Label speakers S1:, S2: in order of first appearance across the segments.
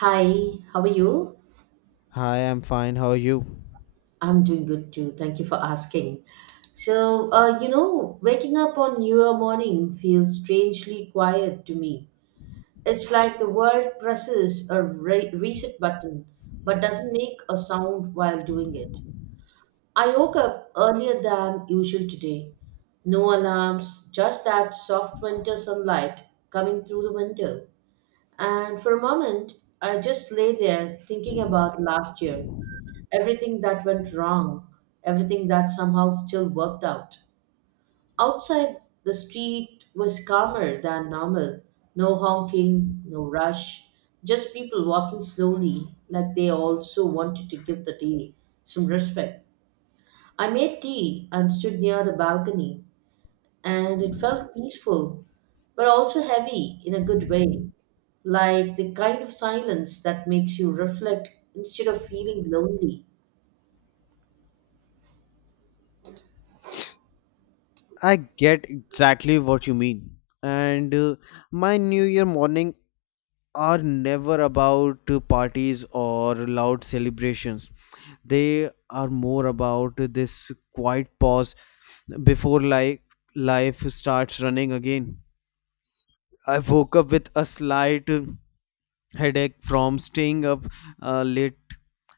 S1: Hi, how are you?
S2: Hi, I'm fine. How are you?
S1: I'm doing good too. Thank you for asking. Waking up on newer morning feels strangely quiet to me. It's like the world presses a reset button but doesn't make a sound while doing it. I woke up earlier than usual today. No alarms, just that soft winter sunlight coming through the window. And for a moment, I just lay there thinking about last year, everything that went wrong, everything that somehow still worked out. Outside, the street was calmer than normal. No honking, no rush, just people walking slowly, like they also wanted to give the day some respect. I made tea and stood near the balcony, and it felt peaceful, but also heavy in a good way, like the kind of silence that makes you reflect instead of feeling lonely.
S2: I get exactly what you mean. And My New Year morning are never about parties or loud celebrations. They are more about this quiet pause before like life starts running again. I woke up with a slight headache from staying up late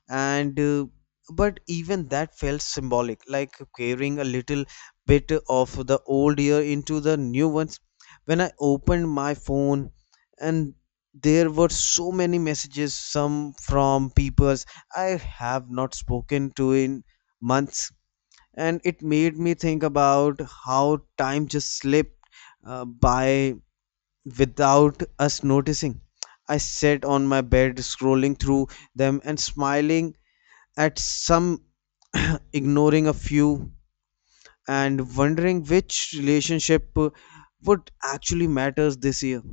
S2: and but even that felt symbolic, like carrying a little bit of the old year into the new ones. When I opened my phone, and there were so many messages, some from peoples I have not spoken to in months. And it made me think about how time just slipped by without us noticing. I sat on my bed scrolling through them and smiling at some, ignoring a few, and wondering which relationship would actually matters this year.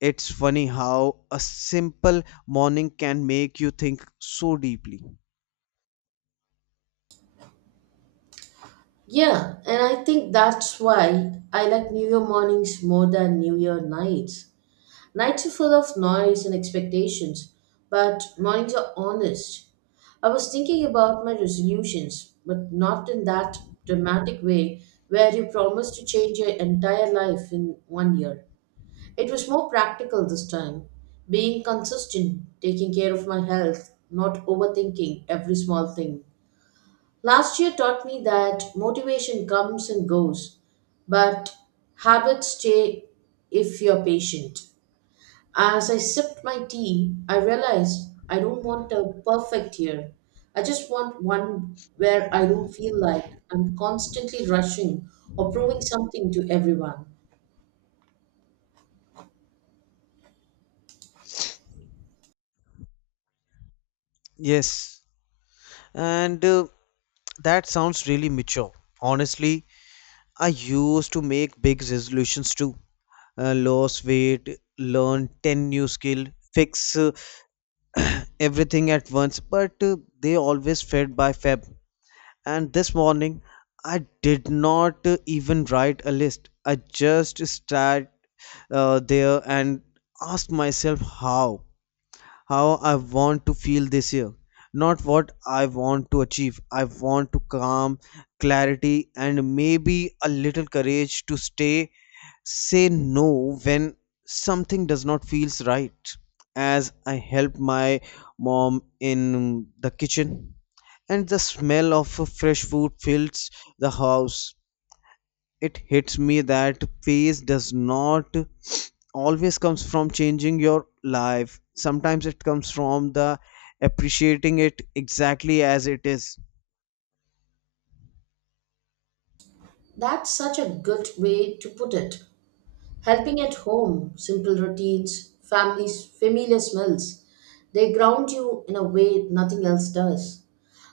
S2: It's funny how a simple morning can make you think so deeply.
S1: Yeah, and I think that's why I like New Year mornings more than New Year nights. Nights are full of noise and expectations, but mornings are honest. I was thinking about my resolutions, but not in that dramatic way where you promise to change your entire life in one year. It was more practical this time, being consistent, taking care of my health, not overthinking every small thing. Last year taught me that motivation comes and goes, but habits stay if you're patient. As I sipped my tea, I realized I don't want a perfect year. I just want one where I don't feel like I'm constantly rushing or proving something to everyone.
S2: Yes, and that sounds really mature. Honestly, I used to make big resolutions too, lose weight, learn 10 new skill, fix everything at once, but they always fed by feb. And this morning I did not even write a list. I just sat there and asked myself how how I want to feel this year, not what I want to achieve. I want to calm, clarity, and maybe a little courage to stay, say no when something does not feels right. As I helped my mom in the kitchen, and the smell of fresh food fills the house, it hits me that peace does not always comes from changing your life. Sometimes it comes from the appreciating it exactly as it is.
S1: That's such a good way to put it. Helping at home, simple routines, families, familiar smells, they ground you in a way nothing else does.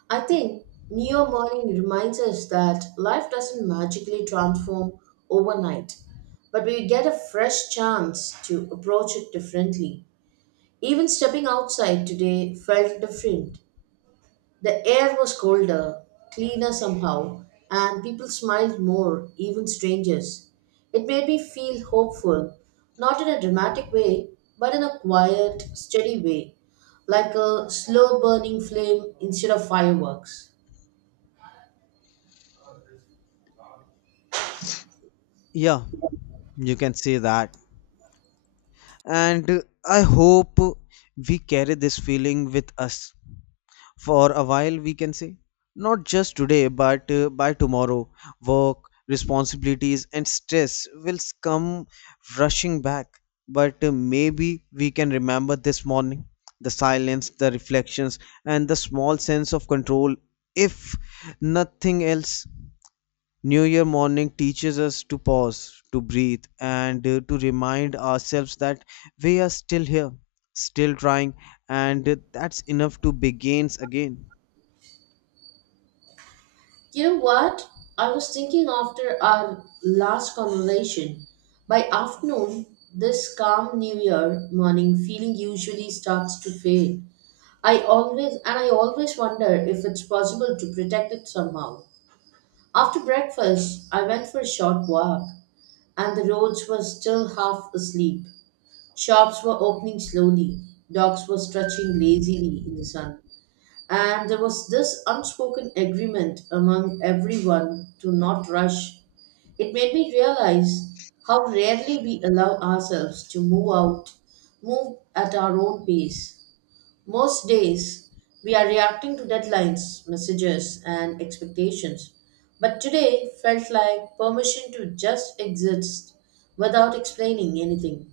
S1: I think Neo Morning reminds us that life doesn't magically transform overnight, but we get a fresh chance to approach it differently. Even stepping outside today felt different. The air was colder, cleaner somehow, and people smiled more, even strangers. It made me feel hopeful, not in a dramatic way, but in a quiet, steady way, like a slow burning flame instead of fireworks.
S2: Yeah, you can say that. And I hope we carry this feeling with us for a while, we can say, not just today, but by tomorrow work, responsibilities, and stress will come rushing back. But maybe we can remember this morning, the silence, the reflections, and the small sense of control. If nothing else, New Year morning teaches us to pause, to breathe, and to remind ourselves that we are still here, still trying, and that's enough to begin again.
S1: You know what? I was thinking after our last conversation. By afternoon, this calm New Year morning feeling usually starts to fade. I always wonder if it's possible to protect it somehow. After breakfast, I went for a short walk, and the roads were still half asleep. Shops were opening slowly. Dogs were stretching lazily in the sun. And there was this unspoken agreement among everyone to not rush. It made me realize how rarely we allow ourselves to move at our own pace. Most days, we are reacting to deadlines, messages, and expectations. But today felt like permission to just exist without explaining anything.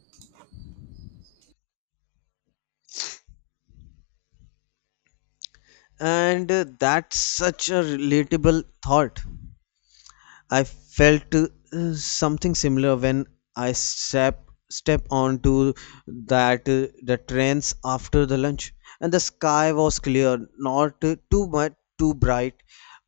S2: And That's such a relatable thought. I felt something similar when I step step onto that the trains after the lunch, and the sky was clear, not too much too bright,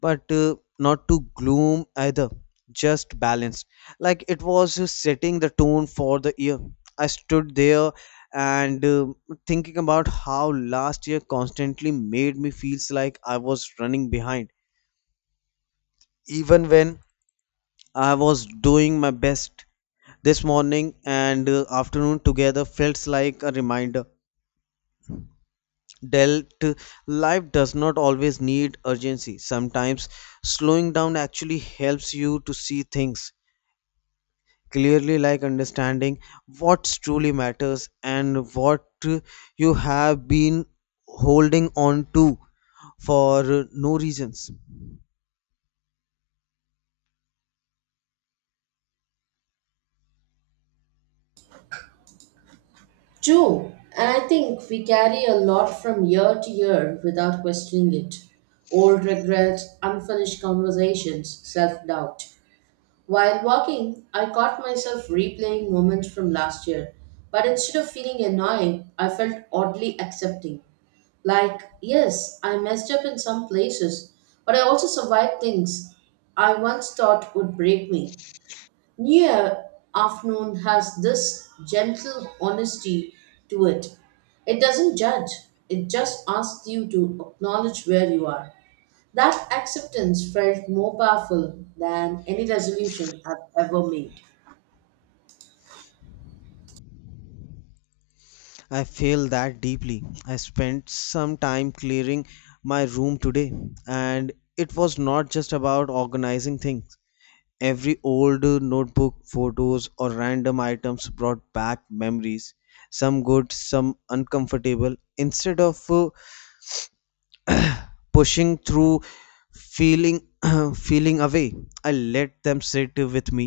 S2: but not too gloom either, just balanced. Like it was setting the tone for the year. I stood there and thinking about how last year constantly made me feels like I was running behind, even when I was doing my best. This morning and afternoon together felt like a reminder that life does not always need urgency. Sometimes slowing down actually helps you to see things clearly, like understanding what truly matters and what you have been holding on to for no reasons.
S1: True, and I think we carry a lot from year to year without questioning it. Old regrets, unfinished conversations, self doubt. While walking, I caught myself replaying moments from last year, but instead of feeling annoyed, I felt oddly accepting. Like, yes, I messed up in some places, but I also survived things I once thought would break me. Near Afternoon has this gentle honesty to it. It doesn't judge, it just asks you to acknowledge where you are. That acceptance felt more powerful than any resolution I've ever made.
S2: I feel that deeply. I spent some time clearing my room today, and it was not just about organizing things. Every old notebook, photos, or random items brought back memories, some good, some uncomfortable. Instead of pushing through feeling feeling away, I let them sit with me,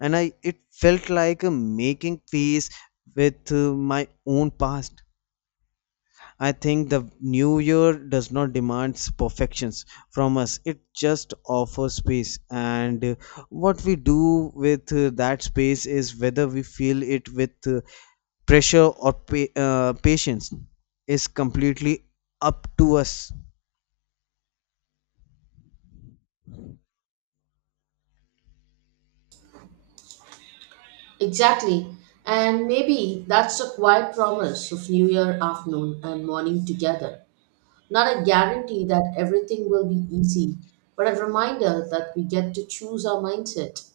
S2: and I it felt like making peace with my own past. I think the new year does not demand perfections from us. It just offers space, and what we do with that space, is whether we fill it with pressure or patience, is completely up to us.
S1: Exactly. And maybe that's a quiet promise of New Year afternoon and morning together. Not a guarantee that everything will be easy, but a reminder that we get to choose our mindset.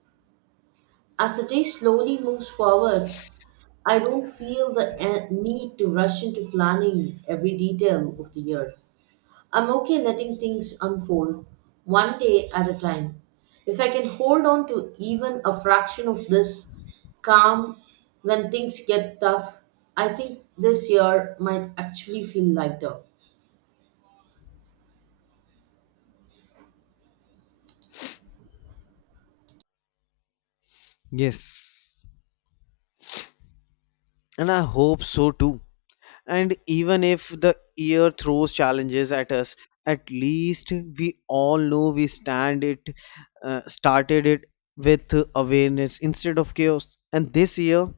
S1: As the day slowly moves forward, I don't feel the need to rush into planning every detail of the year. I'm okay letting things unfold one day at a time. If I can hold on to even a fraction of this calm when things get tough, I think this year might actually feel lighter.
S2: Yes, and I hope so too. And even if the year throws challenges at us, at least we all know we stand it, started it with awareness instead of chaos. And this year,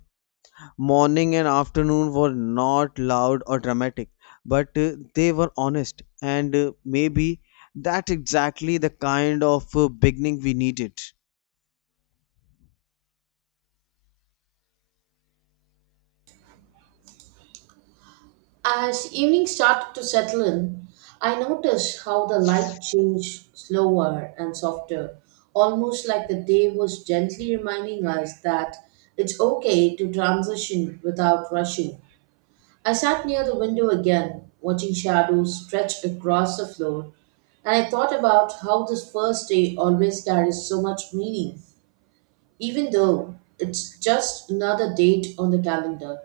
S2: morning and afternoon were not loud or dramatic, but they were honest. And Maybe that's exactly the kind of beginning we needed.
S1: As evening started to settle in, I noticed how the light changed slower and softer, almost like the day was gently reminding us that it's okay to transition without rushing. I sat near the window again, watching shadows stretch across the floor, and I thought about how this first day always carries so much meaning. Even though it's just another date on the calendar,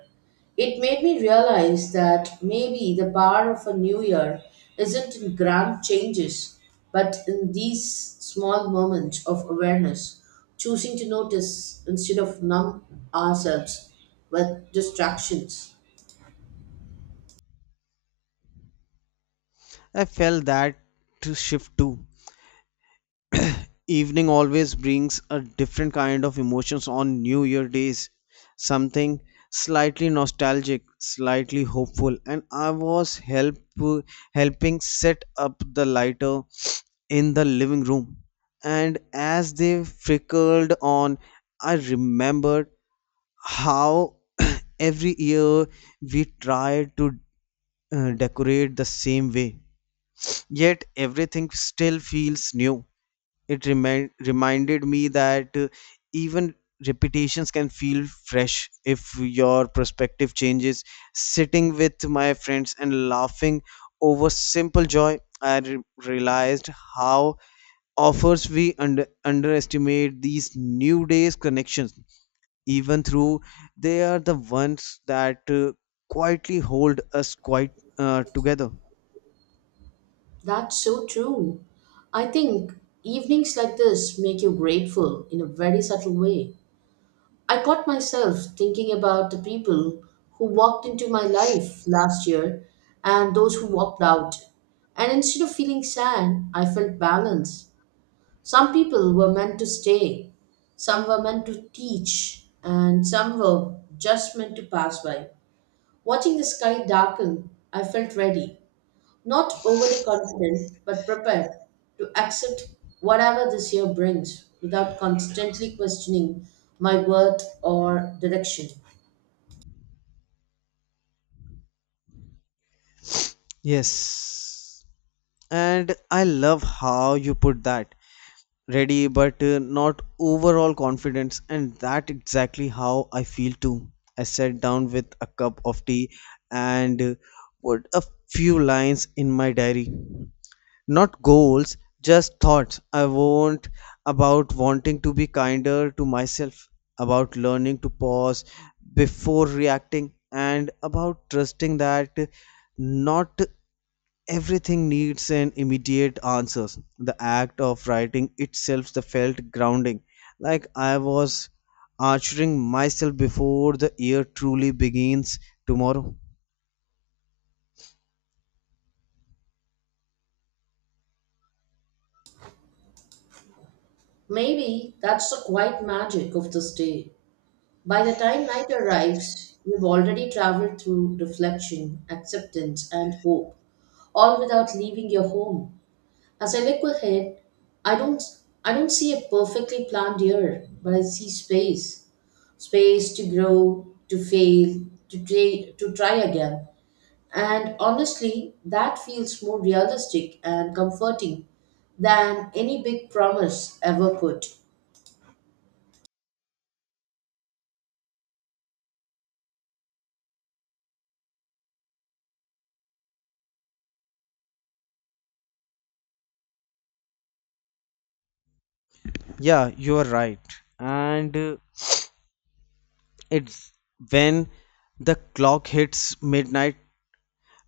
S1: it made me realize that maybe the power of a new year isn't in grand changes, but in these small moments of awareness, choosing to notice instead of numb ourselves with distractions.
S2: I felt that shift too. Evening always brings a different kind of emotions on new year days, something slightly nostalgic, slightly hopeful. And I was help helping set up the lighter in the living room, and as they flickered on, I remembered how every year we try to decorate the same way, yet everything still feels new. It reminded me that even repetitions can feel fresh if your perspective changes. Sitting with my friends and laughing over simple joy, realized how offers we underestimate these new days connections, even through they are the ones that quietly hold us quite together.
S1: That's so true. I think evenings like this make you grateful in a very subtle way. I caught myself thinking about the people who walked into my life last year and those who walked out. And instead of feeling sad, I felt balanced. Some people were meant to stay, some were meant to teach, and some were just meant to pass by. Watching the sky darken, I felt ready. Not overly confident, but prepared to accept whatever this year brings without constantly questioning my worth or direction.
S2: Yes, and I love how you put that, ready but not overall confidence, and that exactly how I feel too. I sat down with a cup of tea and put a few lines in my diary, not goals, just thoughts I want about wanting to be kinder to myself, about learning to pause before reacting, and about trusting that not everything needs an immediate answers. The act of writing itself the felt grounding, like I was answering myself before the year truly begins tomorrow.
S1: Maybe that's the quiet magic of this day. By the time night arrives, you've already traveled through reflection, acceptance, and hope, all without leaving your home. As I look ahead, I don't I don't see a perfectly planned year, but I see space to grow, to fail, to try again. And honestly, that feels more realistic and comforting than any big promise ever could.
S2: Yeah, you are right. and It's when the clock hits midnight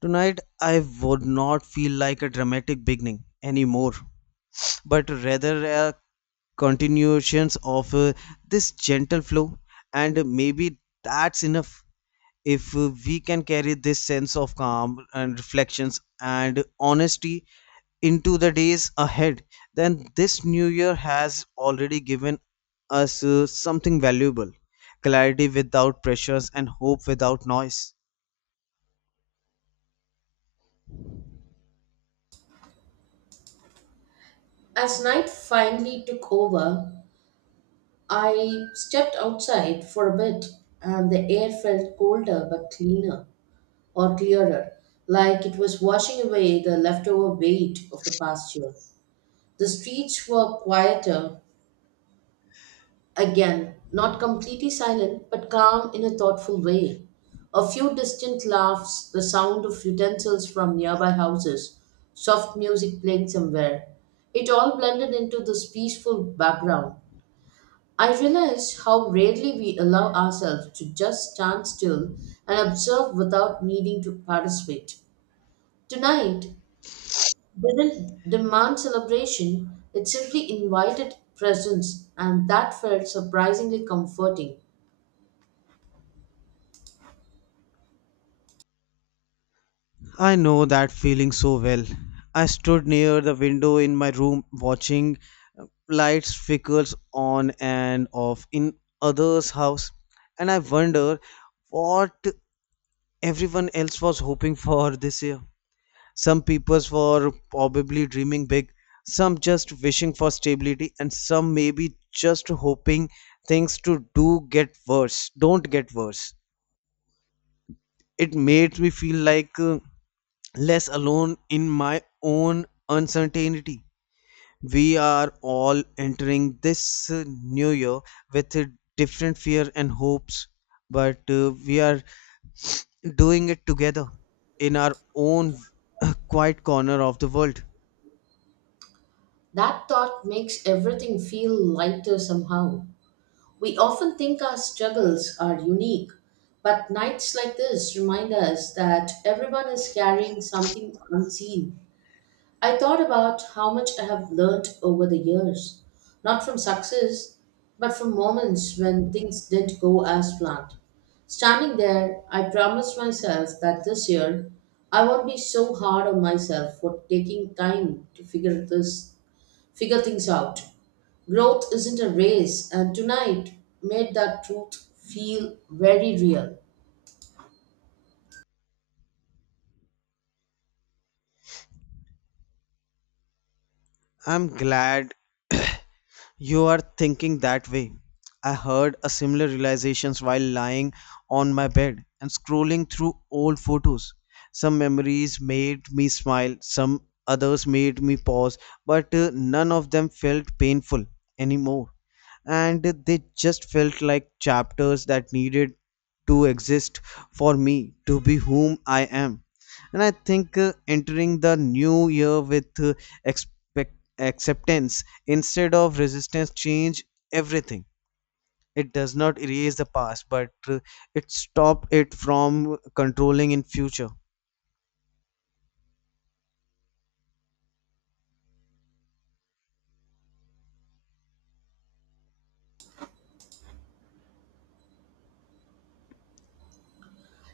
S2: tonight, I would not feel like a dramatic beginning anymore, but rather a continuations of this gentle flow. And maybe that's enough. If we can carry this sense of calm and reflections and honesty into the days ahead, then this new year has already given us something valuable, clarity without pressures and hope without noise.
S1: As night finally took over, I stepped outside for a bit and the air felt colder but cleaner or clearer, like it was washing away the leftover weight of the past year. The streets were quieter again, not completely silent, but calm in a thoughtful way. A few distant laughs, the sound of utensils from nearby houses, soft music playing somewhere. It all blended into this peaceful background. I realized how rarely we allow ourselves to just stand still and observe without needing to participate. Tonight didn't demand celebration, it simply invited presence, and that felt surprisingly comforting.
S2: I know that feeling so well. I stood near the window in my room watching lights flickers on and off in others' house, and I wonder what everyone else was hoping for this year. Some people were probably dreaming big, some just wishing for stability, and some maybe just hoping things to do get worse, don't get worse. It made me feel like less alone in my own uncertainty. We are all entering this new year with different fear and hopes, but we are doing it together in our own quiet corner of the world.
S1: That thought makes everything feel lighter somehow. We often think our struggles are unique, but nights like this remind us that everyone is carrying something unseen. I thought about how much I have learned over the years, not from success, but from moments when things didn't go as planned. Standing there, I promised myself that this year I won't be so hard on myself for taking time to figure things out. Growth isn't a race, and tonight made that truth feel very real.
S2: I'm glad you are thinking that way. I heard a similar realizations while lying on my bed and scrolling through old photos. Some memories made me smile, some others made me pause, but none of them felt painful anymore. And they just felt like chapters that needed to exist for me to be whom I am. And I think entering the new year with expect acceptance instead of resistance change everything. It does not erase the past, but uh, it stop it from controlling in future.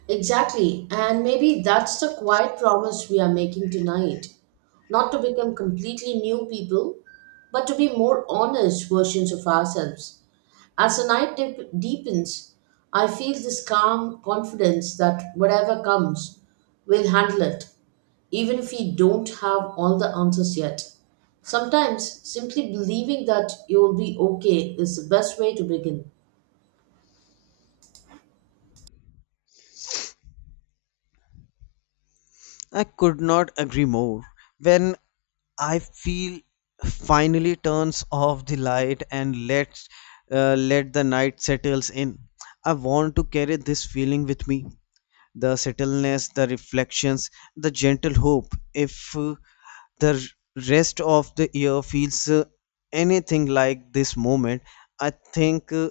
S1: Exactly, and maybe that's the quiet promise we are making tonight. Not to become completely new people, but to be more honest versions of ourselves. As the night deepens, I feel this calm confidence that whatever comes, we'll handle it, even if we don't have all the answers yet. Sometimes simply believing that you will be okay is the best way to begin.
S2: I could not agree more. When I feel finally turns off the light and lets let the night settles in, I want to carry this feeling with me, the subtleness, the reflections, the gentle hope. If the rest of the year feels anything like this moment, I think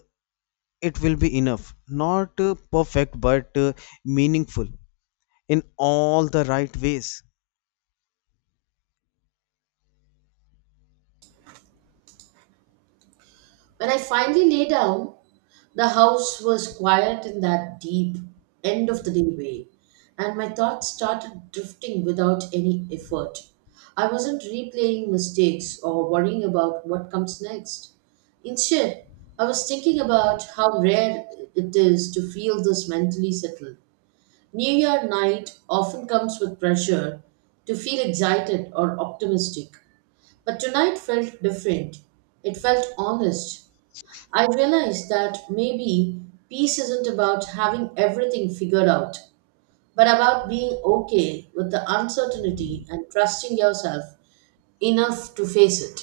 S2: it will be enough. Not perfect, but meaningful in all the right ways.
S1: When I finally lay down, the house was quiet in that deep, end of the day way, and my thoughts started drifting without any effort. I wasn't replaying mistakes or worrying about what comes next. Instead, I was thinking about how rare it is to feel this mentally settled. New Year night often comes with pressure to feel excited or optimistic, but tonight felt different. It felt honest. I realized that maybe peace isn't about having everything figured out, but about being okay with the uncertainty and trusting yourself enough to face it.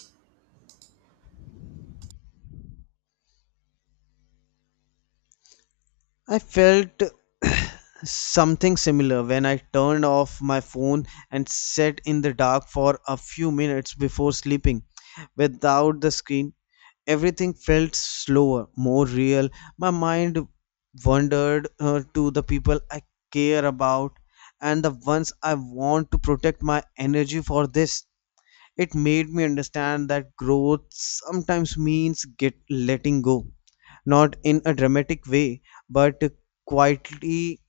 S2: I felt something similar when I turned off my phone and sat in the dark for a few minutes before sleeping. Without the screen, everything felt slower, more real. My mind wandered to the people I care about and the ones I want to protect my energy for. This it made me understand that growth sometimes means get letting go, not in a dramatic way, but quietly,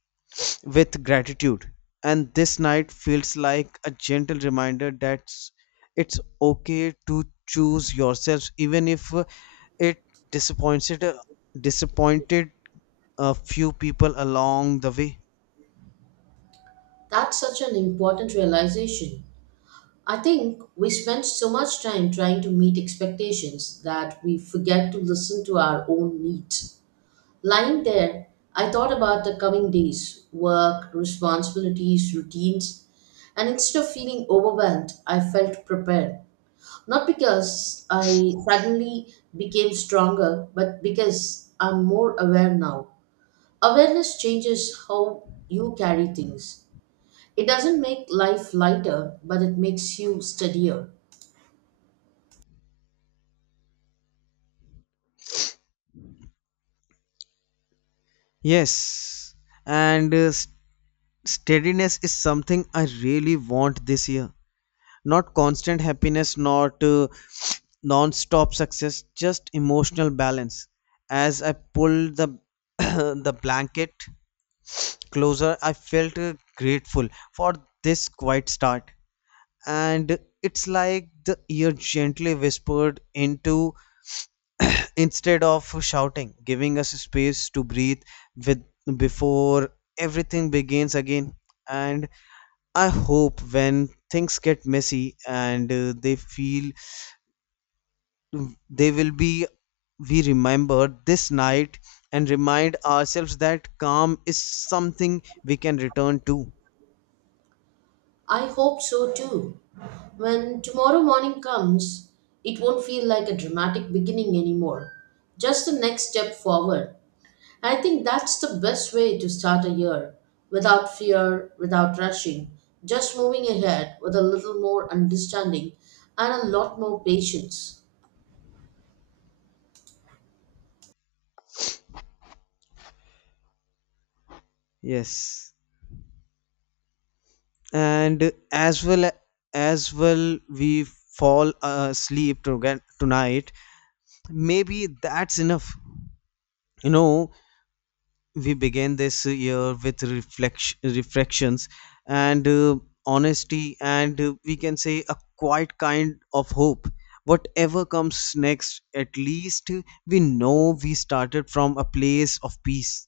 S2: with gratitude. And this night feels like a gentle reminder that it's okay to choose yourselves, even if it disappointed disappointed a few people along the way.
S1: That's such an important realization. I think we spend so much time trying to meet expectations that we forget to listen to our own needs. Lying there, I thought about the coming days work, responsibilities, routines, and instead of feeling overwhelmed, I felt prepared. Not because I suddenly became stronger, but because I'm more aware now. Awareness changes how you carry things. It doesn't make life lighter, but it makes you steadier.
S2: Yes, and uh, s- steadiness is something I really want this year. Not constant happiness, not non-stop success, just emotional balance. As I pulled the the blanket closer, I felt grateful for this quiet start. And it's like the ear gently whispered into, instead of shouting, giving us space to breathe with before everything begins again. And I hope when things get messy, and they feel, they will be, we remember this night and remind ourselves that calm is something we can return to.
S1: I hope so too. When tomorrow morning comes, it won't feel like a dramatic beginning anymore, just the next step forward. I think that's the best way to start a year without fear, without rushing, just moving ahead with a little more understanding and a lot more patience.
S2: Yes, and as well as well we fall asleep tonight, maybe that's enough. you know we began this year with reflections and honesty, and we can say a quiet kind of hope. Whatever comes next, at least we know we started from a place of peace.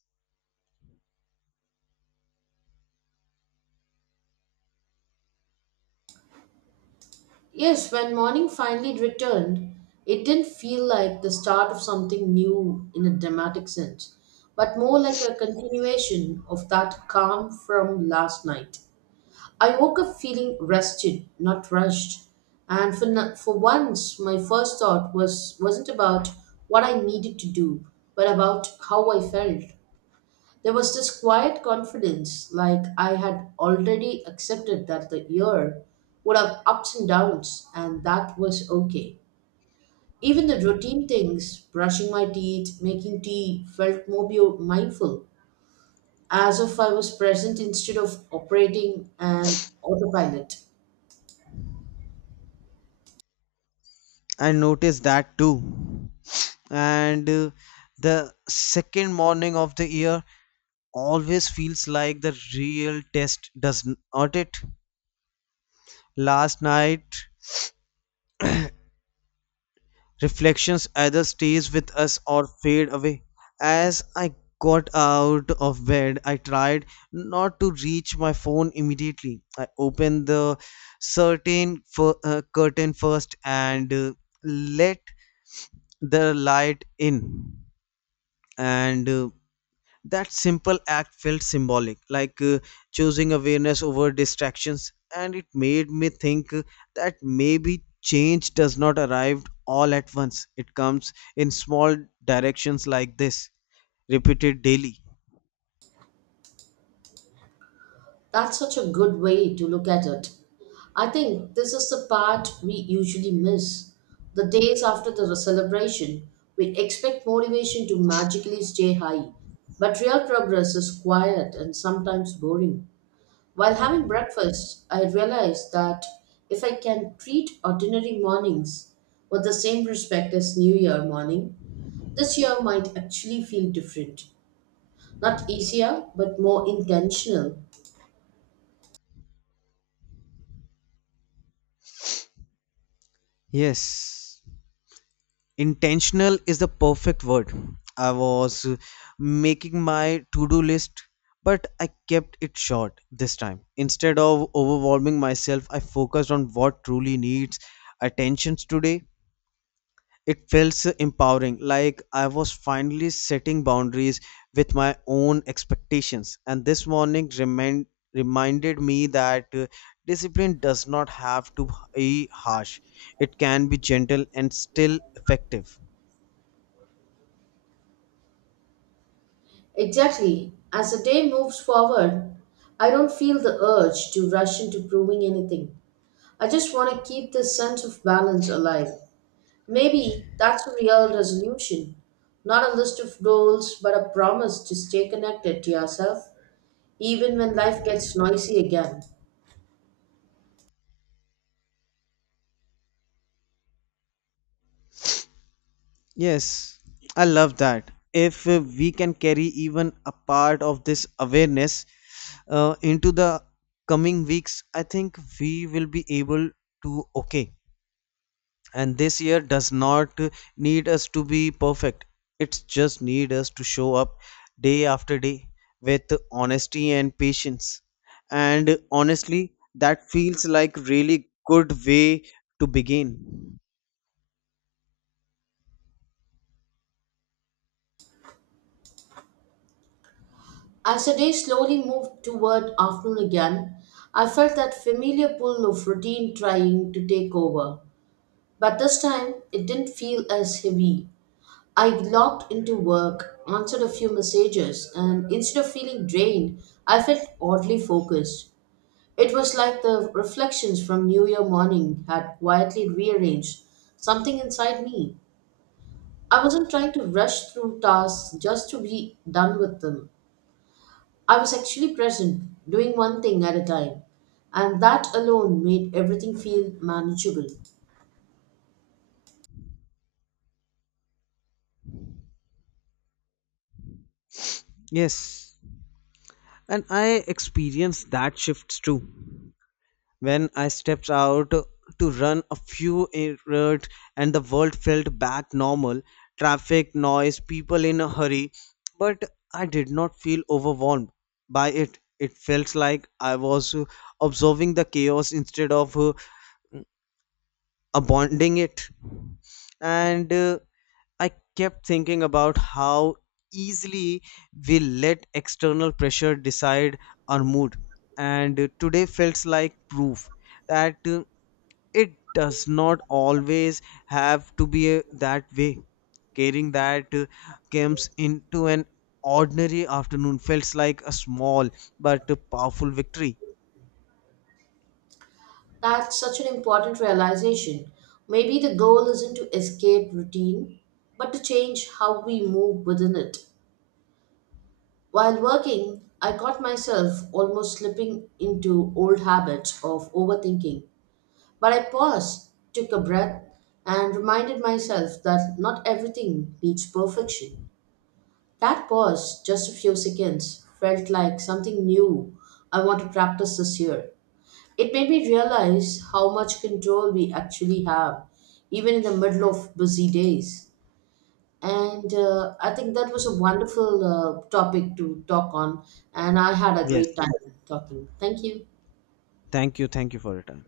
S1: Yes, when morning finally returned, it didn't feel like the start of something new in a dramatic sense, but more like a continuation of that calm from last night. I woke up feeling rested, not rushed, and for, no- for once, my first wasn't about what I needed to do, but about how I felt. There was this quiet confidence, like I had already accepted that the year would have ups and downs, and that was okay. Even the routine things, brushing my teeth, making tea, felt more mindful, as if I was present instead of operating an autopilot.
S2: I noticed that too. And The second morning of the year always feels like the real test, does not it. Last night reflections either stays with us or fade away. As I got out of bed, I tried not to reach my phone immediately. I opened the curtain first and let the light in. And That simple act felt symbolic, like choosing awareness over distractions. And it made me think that maybe change does not arrive all at once, it comes in small directions like this, repeated daily.
S1: That's such a good way to look at it. I think this is the part we usually miss. The days after the celebration, we expect motivation to magically stay high. But real progress is quiet and sometimes boring. While having breakfast, I realized that if I can treat ordinary mornings with the same respect as New Year morning, this year might actually feel different. Not easier, but more intentional.
S2: Yes, intentional is the perfect word. I was making my to-do list, but I kept it short this time. Instead of overwhelming myself, I focused on what truly needs attention today. It felt empowering, like I was finally setting boundaries with my own expectations. And this morning reminded me that discipline does not have to be harsh, it can be gentle and still effective.
S1: Exactly. As the day moves forward, I don't feel the urge to rush into proving anything. I just want to keep this sense of balance alive. Maybe that's a real resolution. Not a list of goals, but a promise to stay connected to yourself even when life gets noisy again.
S2: Yes, I love that. If we can carry even a part of this awareness into the coming weeks, I think we will be able to okay. And this year does not need us to be perfect. It just need us to show up day after day with honesty and patience. And honestly, that feels like really good way to begin.
S1: As the day slowly moved toward afternoon again, I felt that familiar pull of routine trying to take over. But this time, it didn't feel as heavy. I logged into work, answered a few messages, and instead of feeling drained, I felt oddly focused. It was like the reflections from New Year morning had quietly rearranged something inside me. I wasn't trying to rush through tasks just to be done with them. I was actually present, doing one thing at a time, and that alone made everything feel manageable.
S2: Yes. And I experienced that shift too. When I stepped out to run a few errands and the world felt back normal, traffic, noise, people in a hurry, but I did not feel overwhelmed by it. It felt like I was observing the chaos instead of abandoning it. And I kept thinking about how easily we let external pressure decide our mood. And Today felt like proof that it does not always have to be that way. Caring that comes into an ordinary afternoon felt like a small but powerful victory.
S1: That's such an important realization. Maybe the goal isn't to escape routine, but to change how we move within it. While working, I caught myself almost slipping into old habits of overthinking. But I paused, took a breath, and reminded myself that not everything needs perfection. That pause, just a few seconds, felt like something new I want to practice this year. It made me realize how much control we actually have, even in the middle of busy days. And I think that was a wonderful topic to talk on, and I had a great time
S2: Yes,
S1: talking. Thank you.
S2: thank you for your time.